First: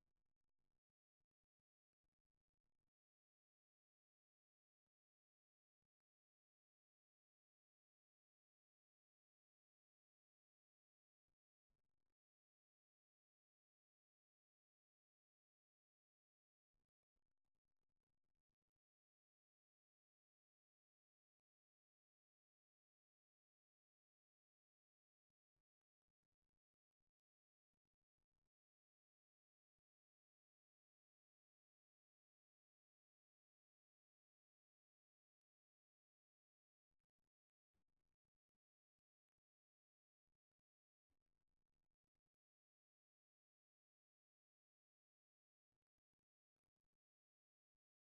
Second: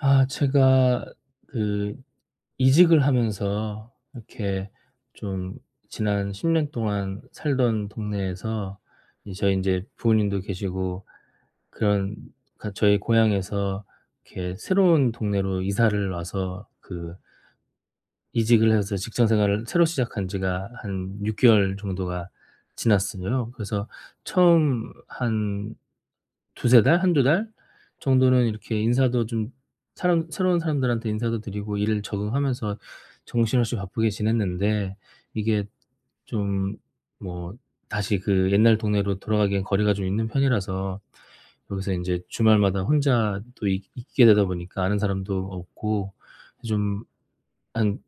아, 제가 그 이직을 하면서 이렇게 좀 지난 10년 동안 살던 동네에서, 이 저희 이제 부모님도 계시고 그런 저희 고향에서 이렇게 새로운 동네로 이사를 와서 그 이직을 해서 직장 생활을 새로 시작한 지가 한 6 개월 정도가 지났어요. 그래서 처음 한 두세 달, 한두 달 정도는 이렇게 인사도 좀 사람 새로운 사람들한테 인사도 드리고 일 적응하면서 정신없이 바쁘게 지냈는데, 이게 좀 뭐 다시 그 옛날 동네로 돌아가기엔 거리가 좀 있는 편이라서 여기서 이제 주말마다 혼자 또 있 있게 되다 보니까 아는 사람도 없고, 좀 한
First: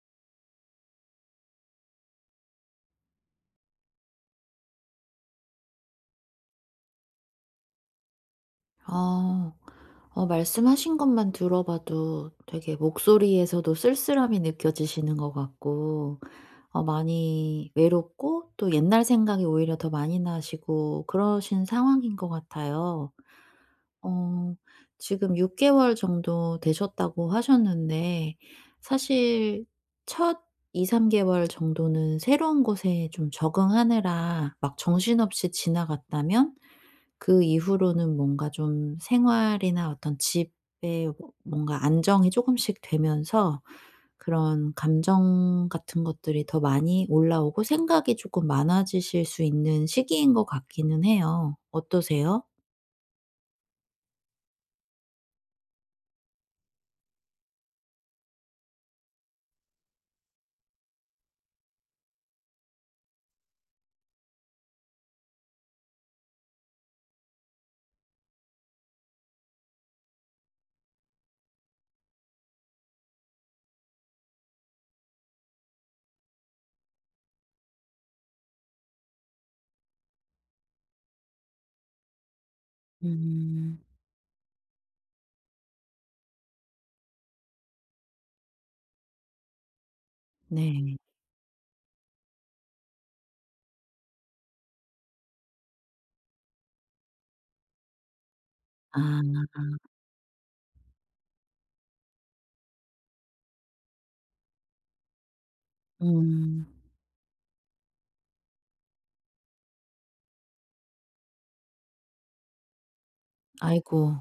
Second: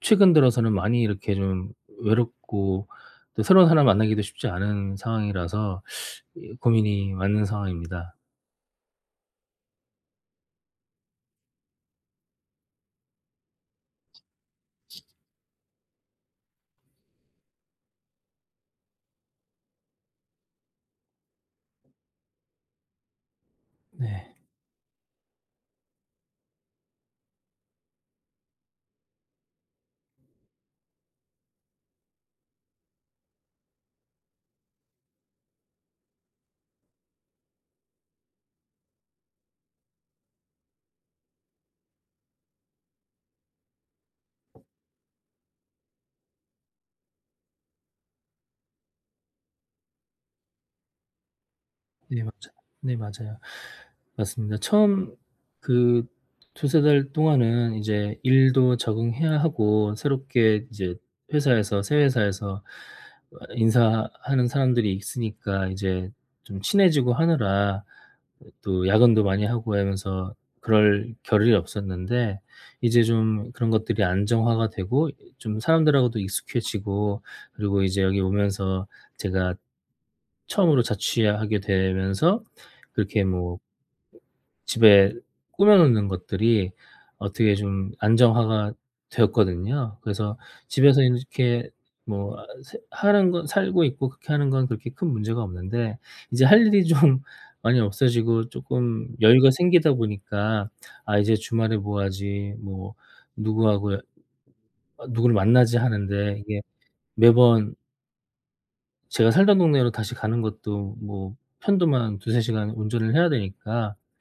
최근 들어서는 많이 이렇게 좀 외롭고 또 새로운 사람 만나기도 쉽지 않은 상황이라서 이 고민이 많은 상황입니다. 아. 어 말씀하신 것만 들어봐도 되게 목소리에서도 쓸쓸함이 느껴지시는 것 같고, 어 많이 외롭고 또 옛날 생각이 오히려 더 많이 나시고 그러신 상황인 것 같아요. 네. 어 지금 6 개월 정도 되셨다고 하셨는데, 사실 첫 2-3 개월 정도는 새로운 곳에 좀 적응하느라 막 정신없이 지나갔다면, 그 이후로는 뭔가 좀 생활이나 어떤 집에 뭔가 안정이 조금씩 되면서 그런 감정 같은 것들이 더 많이 올라오고 생각이 조금 많아지실 수 있는 시기인 것 같기는 해요. 네, 맞아요. 어떠세요? 네, 맞아요. 맞습니다. 처음 그 두세 달 동안은 이제 일도 적응해야 하고 새롭게 이제 회사에서 새 회사에서 인사하는 사람들이 있으니까 이제 좀 친해지고 하느라, 또 야근도 많이 하고 하면서 그럴 겨를이 없었는데, 이제 좀 그런 것들이 안정화가 되고 좀 사람들하고도 익숙해지고, 그리고 이제 여기 오면서 제가 처음으로 자취하게 되면서 그렇게 뭐 음. 집에 꾸며 놓는 것들이 어떻게 좀 안정화가 되었거든요. 그래서 네. 집에서 이렇게 뭐 아, 새 하는 건 살고 있고 그렇게 하는 건 그렇게 큰 문제가 없는데, 이제 할 일이 좀 많이 없어지고 쪼끔 아. 여유가 생기다 보니까 '아, 이제 주말에 뭐 하지?' 뭐 '누구하고 여 누구를 만나지?' 하는데, 이게 음. 매번 제가 살던 동네로 다시 가는 것도 뭐 편도만 2-3 시간 운전을 해야 되니까, 아이고.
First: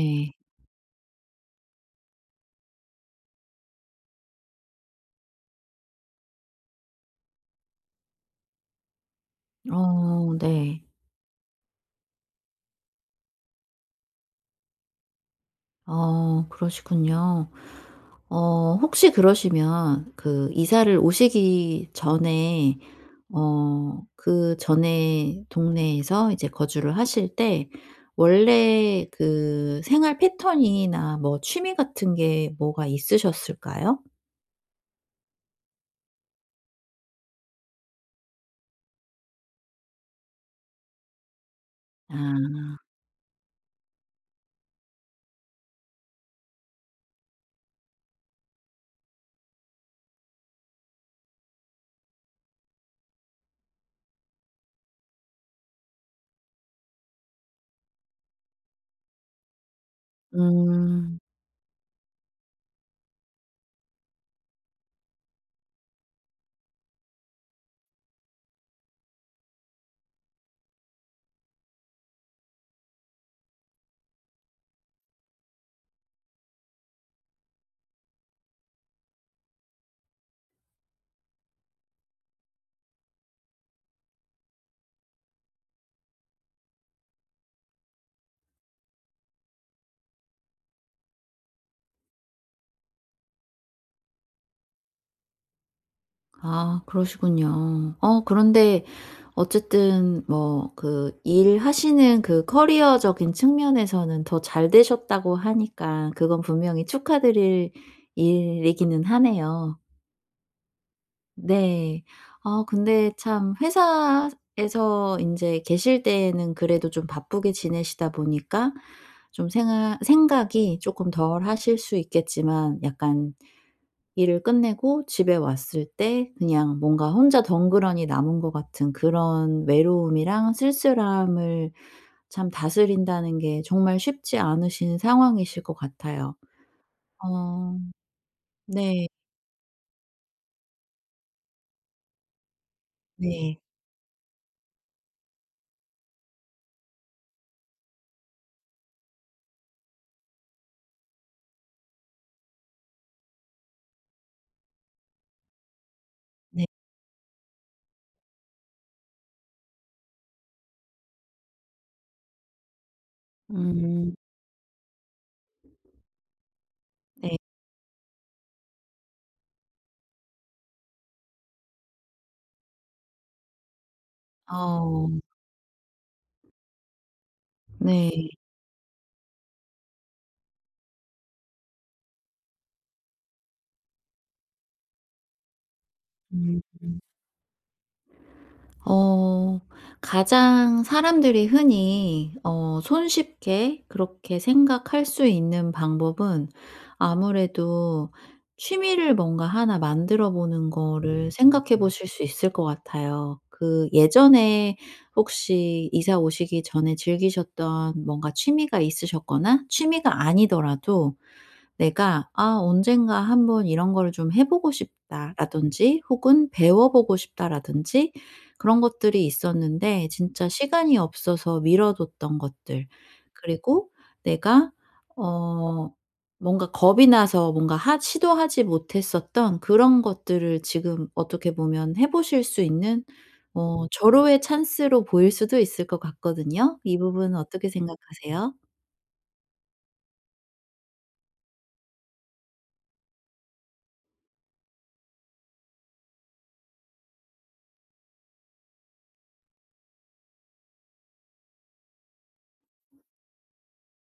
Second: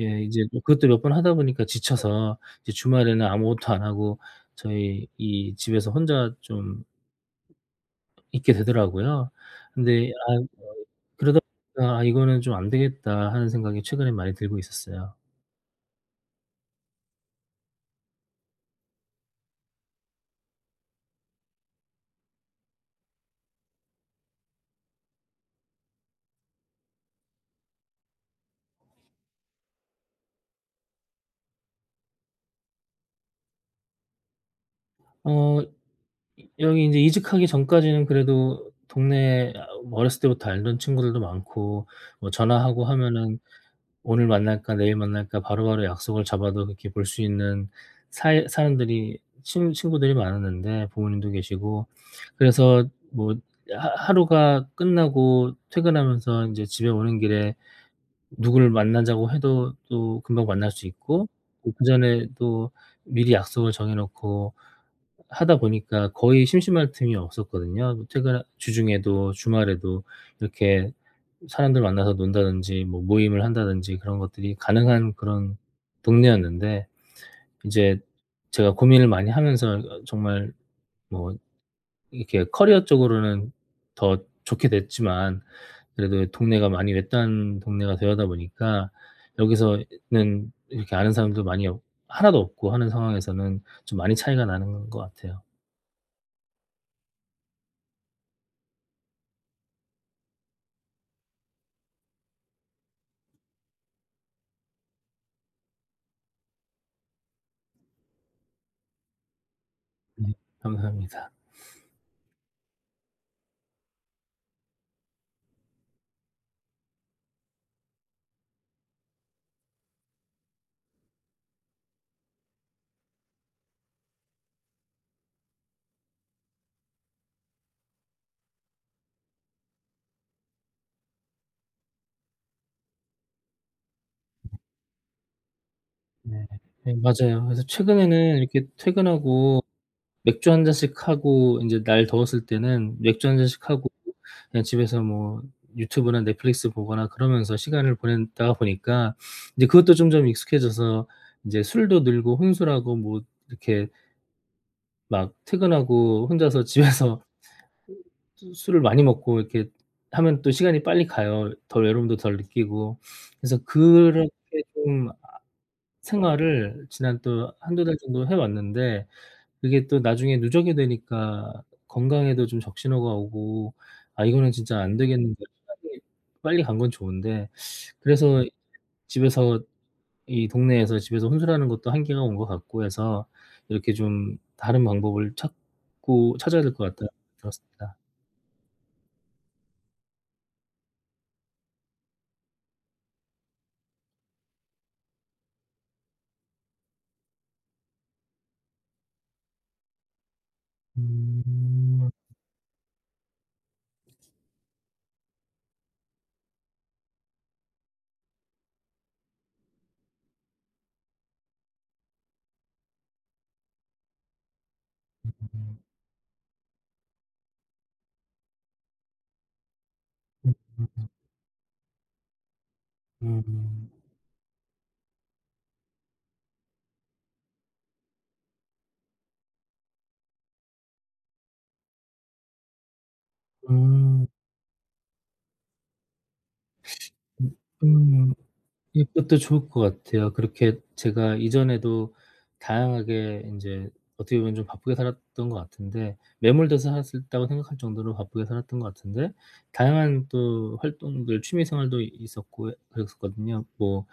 예, 이제 뭐 그것도 몇 번 하다 보니까 지쳐서 이제 주말에는 아무것도 안 하고 저희 이 집에서 혼자 좀 있게 되더라고요. 근데 어 아, 어 네. 그러다 보니까 '아, 이거는 좀 안 되겠다.' 하는 생각이 최근에 많이 들고 있었어요. 어 그러시군요. 어 혹시 그러시면, 그 이사를 오시기 전에, 어 그전에 동네에서 이제 거주를 하실 때 원래 그 생활 패턴이나 뭐 취미 같은 게 뭐가 있으셨을까요? 어 이 여기 인제 이직하기 전까지는 그래도 동네에 어렸을 때부터 알던 친구들도 많고, 아. 뭐 전화하고 하면은 오늘 만날까 내일 만날까 바로바로 약속을 잡아도 그렇게 볼 수 있는 사이 사람들이 친 친구들이 많았는데, 부모님도 계시고, 그래서 뭐 하 하루가 끝나고 퇴근하면서 인제 집에 오는 길에 누구를 만나자고 해도 또 금방 만날 수 음. 있고, 또 그전에 또 미리 약속을 정해 놓고 하다 보니까 거의 심심할 틈이 없었거든요. 퇴근 주중에도 주말에도 이렇게 사람들 만나서 논다든지 뭐 모임을 한다든지 그런 것들이 가능한 그런 동네였는데, 이제 제가 고민을 많이 하면서 정말 뭐 이렇게 커리어 쪽으로는 더 좋게 됐지만, 그래도 동네가 많이 외딴 동네가 되어다 보니까 여기서는 이렇게 아는 사람도 많이 없 하나도 없고 하는 상황에서는 좀 많이 차이가 나는 것 같아요. 아 그러시군요. 어 그런데 어쨌든, 뭐 그 일하시는 그 커리어적인 측면에서는 더 잘 되셨다고 하니까 그건 분명히 축하드릴 일이기는 하네요. 네. 감사합니다. 네. 아 근데 참 회사에서 인제 계실 때에는 그래도 좀 바쁘게 지내시다 보니까 좀 생아 생각이 쪼끔 덜하실 수 있겠지만, 약간 일을 끝내고 집에 왔을 때 그냥 뭔가 혼자 덩그러니 남은 것 같은 그런 외로움이랑 쓸쓸함을 참 다스린다는 게 정말 쉽지 않으신 상황이실 것 같아요. 네. 네, 맞아요. 그래서 어 최근에는 이렇게 네. 퇴근하고 맥주 한 잔씩 하고, 인제 날 더웠을 때는 맥주 한 네. 잔씩 하고 그냥 집에서 뭐 유튜브나 넷플릭스 보거나 그러면서 시간을 보내다가 보니까 이제 그것도 점점 익숙해져서 인제 술도 늘고 혼술하고, 뭐 이렇게 막 퇴근하고 혼자서 네. 집에서 수 술을 많이 먹고 이렇게 하면 또 시간이 빨리 가요. 더 외로움도 덜 느끼고. 그래서 음 그렇게 좀 생활을 지난 네. 또 한두 달 정도 해 왔는데, 그게 또 나중에 누적이 되니까 건강에도 좀 적신호가 오고, '아, 이거는 진짜 안 어 되겠는데.' 시간이 빨리 간 건 좋은데, 네. 그래서 집에서 이 동네에서 집에서 혼술하는 것도 한계가 온 것 같고 해서 이렇게 좀 다른 방법을 찾고 찾아야 음. 될 것 같다는 생각이 들었습니다. 어 가장 사람들이 흔히 어 손쉽게 그렇게 생각할 수 있는 방법은 아무래도 취미를 뭔가 하나 만들어 보는 거를 생각해 보실 음. 수 있을 것 같아요. 그 예전에 혹시 이사 오시기 전에 즐기셨던 뭔가 취미가 있으셨거나, 취미가 아니더라도 내가 '아 언젠가 한번 이런 거를 좀 해 보고 싶다.'라든지 혹은 '배워 보고 싶다.'라든지 그런 것들이 있었는데 진짜 시간이 없어서 미뤄뒀던 것들, 음음. 그리고 내가 어 뭔가 겁이 나서 뭔가 하 시도하지 못했었던 그런 것들을 지금 어떻게 보면 해 보실 수 있는 어 음. 절호의 찬스로 보일 수도 있을 것 같거든요. 이 부분은 음. 어떻게 음. 생각하세요? 이것도 좋을 것 같아요. 그렇게 제가 이전에도 다양하게 인제 어떻게 보면 좀 바쁘게 살았던 것 같은데, 매몰돼서 살았었다고 생각할 정도로 바쁘게 살았던 것 같은데, 다양한 또 활동들 취미 생활도 있었고 그랬었거든요. 뭐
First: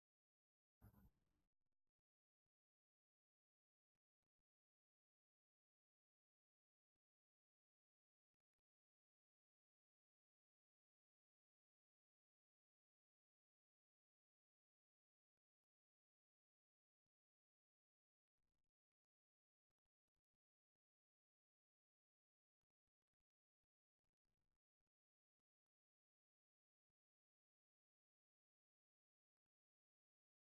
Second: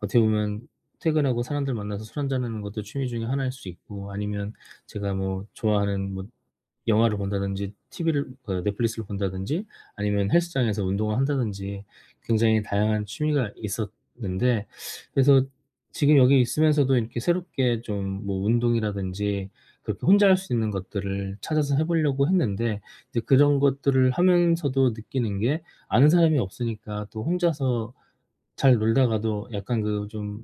어떻게 보면 퇴근하고 사람들 만나서 술 한잔하는 것도 취미 중에 하나일 수 있고, 아니면 제가 뭐 좋아하는, 뭐 영화를 본다든지 티비를 넷플릭스를 본다든지 아니면 헬스장에서 운동을 한다든지 굉장히 다양한 취미가 있었는데, 그래서 지금 여기 있으면서도 이렇게 새롭게 좀 뭐 운동이라든지 그렇게 혼자 할 수 있는 것들을 찾아서 해 보려고 했는데, 이제 그런 것들을 하면서도 느끼는 게, 아는 사람이 없으니까 또 혼자서 잘 놀다가도 약간 그 좀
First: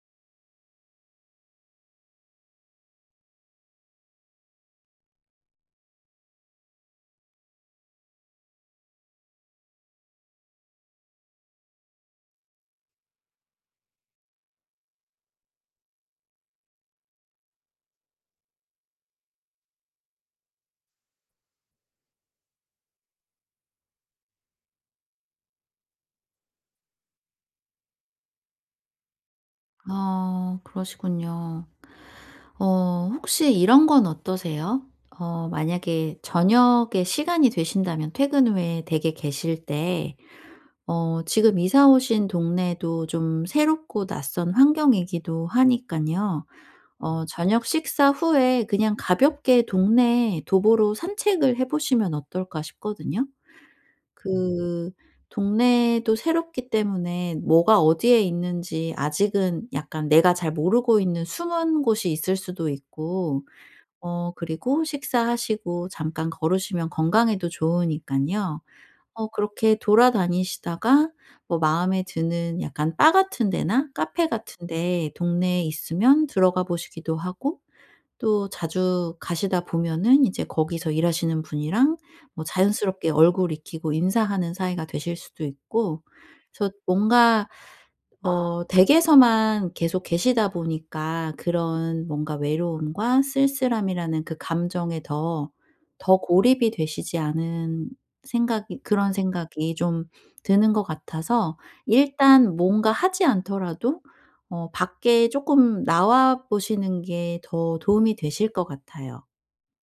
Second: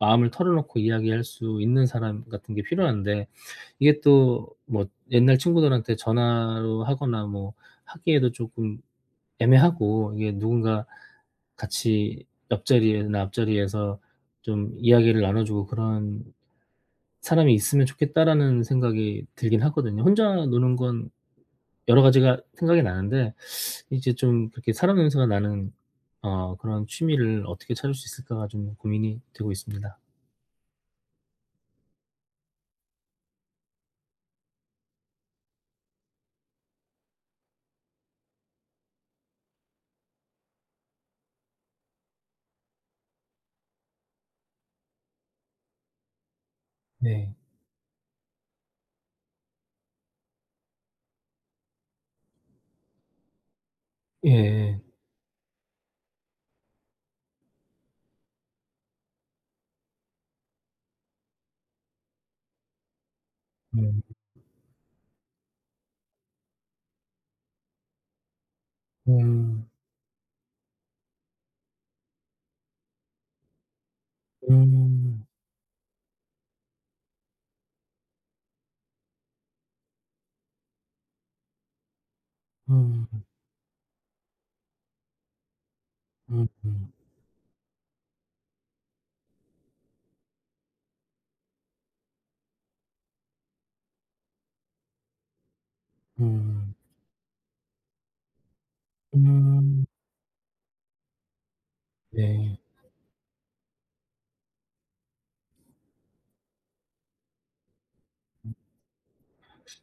마음을 털어 놓고 이야기할 수 있는 사람 같은 게 필요한데, 이게 또 뭐 옛날 친구들한테 전화로 하거나 뭐 하기에도 쪼끔 애매하고, 이게 누군가 같이 옆자리에나 앞자리에서 좀 이야기를 나눠 주고 그런 사람이 있으면 좋겠다라는 생각이 들긴 하거든요. 혼자 노는 건 여러 가지가 생각이 나는데, 이제 좀 그렇게 사람 냄새가 나는 그런 취미를 어떻게 찾을 수 있을까가 좀 고민이 되고 있습니다. 아 그러시군요. 어 혹시 이런 건 어떠세요? 어 만약에 저녁에 시간이 되신다면 퇴근 후에 댁에 계실 때, 어 지금 이사 오신 동네도 좀 새롭고 낯선 환경이기도 하니까요, 어 네. 저녁 식사 후에 그냥 가볍게 동네 도보로 산책을 해 보시면 어떨까 싶거든요. 예예. 그 동네도 새롭기 때문에 뭐가 어디에 있는지 아직은 약간 내가 잘 모르고 있는 숨은 곳이 있을 수도 있고, 음. 어 그리고 식사하시고 잠깐 걸으시면 건강에도 좋으니깐요. 어 음. 그렇게 돌아다니시다가 뭐 마음에 드는 약간 바 같은 데나 카페 같은 데 음. 동네에 있으면 들어가 보시기도 하고, 또 자주 가시다 보면은 이제 거기서 일하시는 분이랑 뭐 음. 자연스럽게 얼굴 익히고 인사하는 사이가 되실 수도 있고. 음. 그래서 뭔가 어 댁에서만 계속 계시다 보니까 그런 뭔가 외로움과 쓸쓸함이라는 그 감정에 더 고립이 음. 되시지 않은 생각이 그런 생각이 음. 좀 드는 것 같아서, 일단 네. 뭔가 하지 않더라도 어 밖에 조금 나와 보시는 게 더 도움이 되실 것 같아요.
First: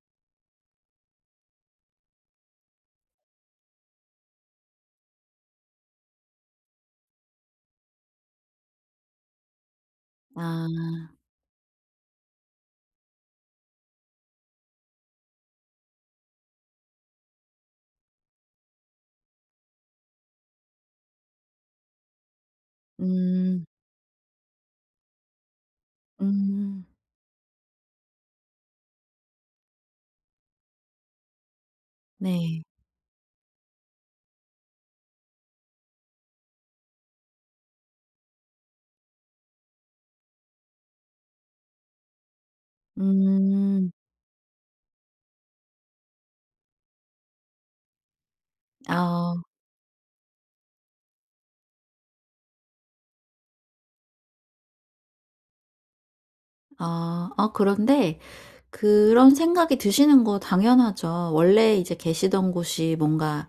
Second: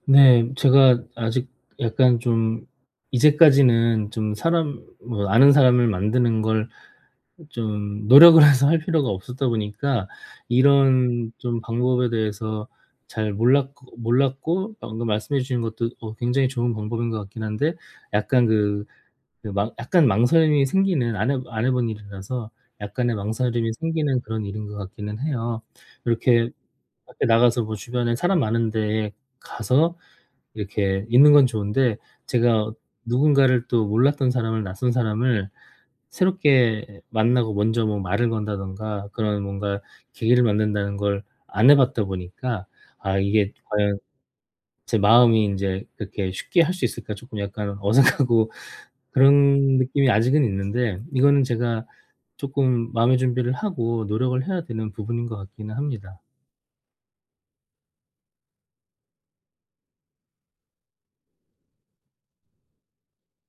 네. 제가 아직 약간 좀 이제까지는 좀 사람 뭐 아는 사람을 만드는 걸 좀 노력을 해서 할 필요가 없었다 보니까 아. 이런 좀 방법에 대해서 잘 몰랐고, 방금 말씀해 주신 것도 굉장히 좋은 방법인 것 같긴 한데, 약간 그 망 약간 망설임이 생기는, 안 해본 일이라서 약간의 음. 망설임이 생기는 그런 일인 것 같기는 해요. 이렇게 음. 밖에 나가서 뭐 주변에 사람 많은데 에 가서 이렇게 있는 건 좋은데, 네. 제가 누군가를 또 몰랐던 사람을 낯선 사람을 새롭게 만나고 먼저 뭐 말을 건다든가 그런 뭔가 계기를 만든다는 걸 안 해 봤다 보니까, '아, 이게 음. 과연 제 마음이 인제 그렇게 쉽게 할 수 있을까?' 쪼끔 약간 어색하고 아. 그런 느낌이 아직은 있는데, 이거는 제가 쪼끔 마음의 준비를 하고 노력을 해야 되는 부분인 것 같기는 합니다. 아. 아 그런데 그런 생각이 드시는 거 당연하죠. 원래 이제 계시던 곳이 뭔가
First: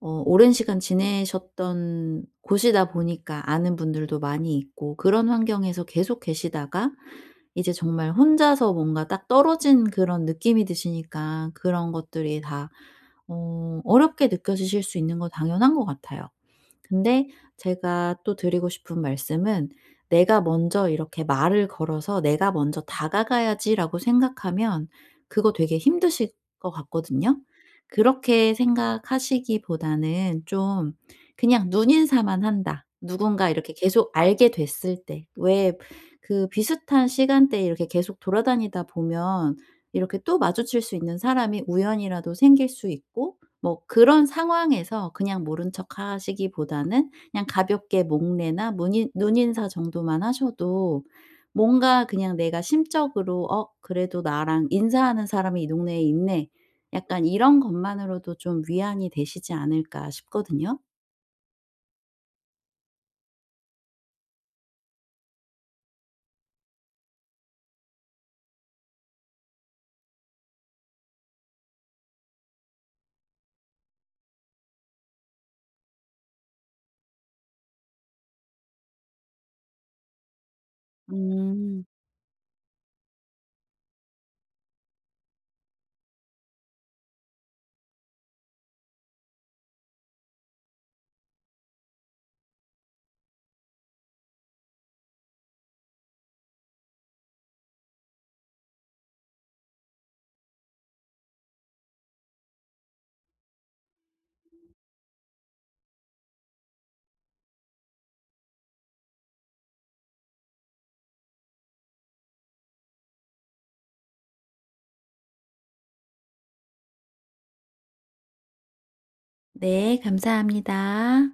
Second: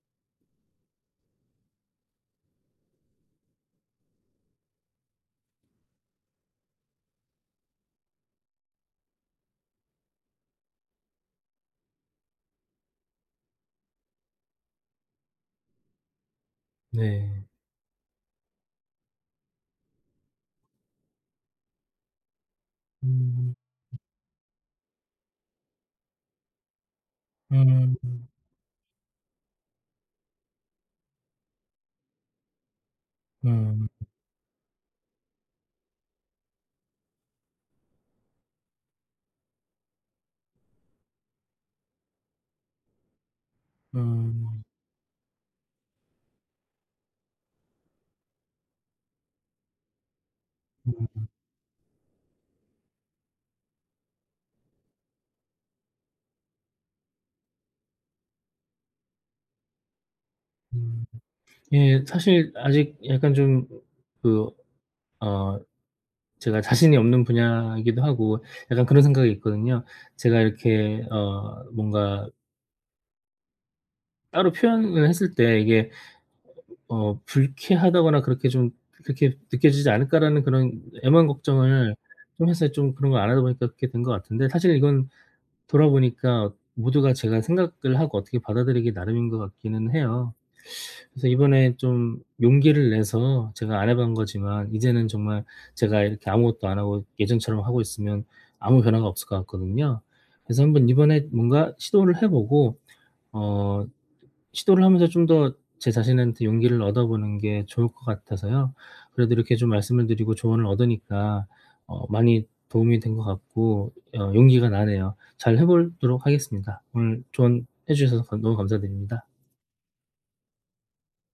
어 오랜 시간 지내셨던 곳이다 보니까 아는 분들도 많이 있고 그런 환경에서 계속 계시다가 이제 정말 혼자서 뭔가 딱 떨어진 그런 느낌이 드시니까 그런 것들이 다 어 어렵게 느껴지실 수 있는 거 당연한 것 같아요. 근데 네. 제가 또 드리고 싶은 말씀은, '내가 먼저 이렇게 말을 걸어서 내가 먼저 음. 다가가야지.'라고 생각하면 그거 되게 힘드실 것 같거든요. 음. 그렇게 생각하시기보다는 좀 그냥 '눈인사만 한다.' 누군가 이렇게 음. 계속 알게 됐을 때, 왜 그 비슷한 시간대에 이렇게 계속 돌아다니다 보면 이렇게 또 마주칠 수 있는 사람이 우연이라도 생길 수 있고, 뭐 그런 음. 상황에서 그냥 모른 척 하시기보다는 그냥 가볍게 목례나 문인 눈인사 정도만 하셔도 음 뭔가 그냥 내가 심적으로 '어 그래도 나랑 인사하는 사람이 이 동네에 있네.' 약간 이런 것만으로도 좀 위안이 되시지 않을까 싶거든요. 음. 예, 사실 아직 약간 좀 그 어 제가 자신이 없는 분야이기도 하고 약간 그런 생각이 있거든요. 제가 이렇게 뭔가 따로 표현을 했을 때 이게 '불쾌하다거나 그렇게 좀 그렇게 느껴지지 않을까.'라는 그런 애만 음. 걱정을 좀 해서 좀 그런 걸 안 하다 보니까 그렇게 된 것 같은데, 사실 이건 돌아보니까 모두가 제가 생각을 하고 어떻게 받아들이기 나름인 것 같기는 해요. 그래서 이번에 좀 용기를 내서 제가 안 해본 거지만 이제는 정말, 제가 이렇게 아무것도 안 하고 예전처럼 하고 있으면 아무 변화가 없을 것 같거든요. 그래서 한번 이번에 뭔가 시도를 해 보고, 어 시도를 하면서 좀 더 제 자신한테 용기를 얻어보는 게 좋을 것 같아서요. 그래도 이렇게 좀 말씀을 드리고 조언을 얻으니까 많이 도움이 된 것 같고, 용기가 나네요. 잘 해 보도록 하겠습니다. 오늘 조언해 주셔서 너무 감사드립니다. 네. 감사합니다.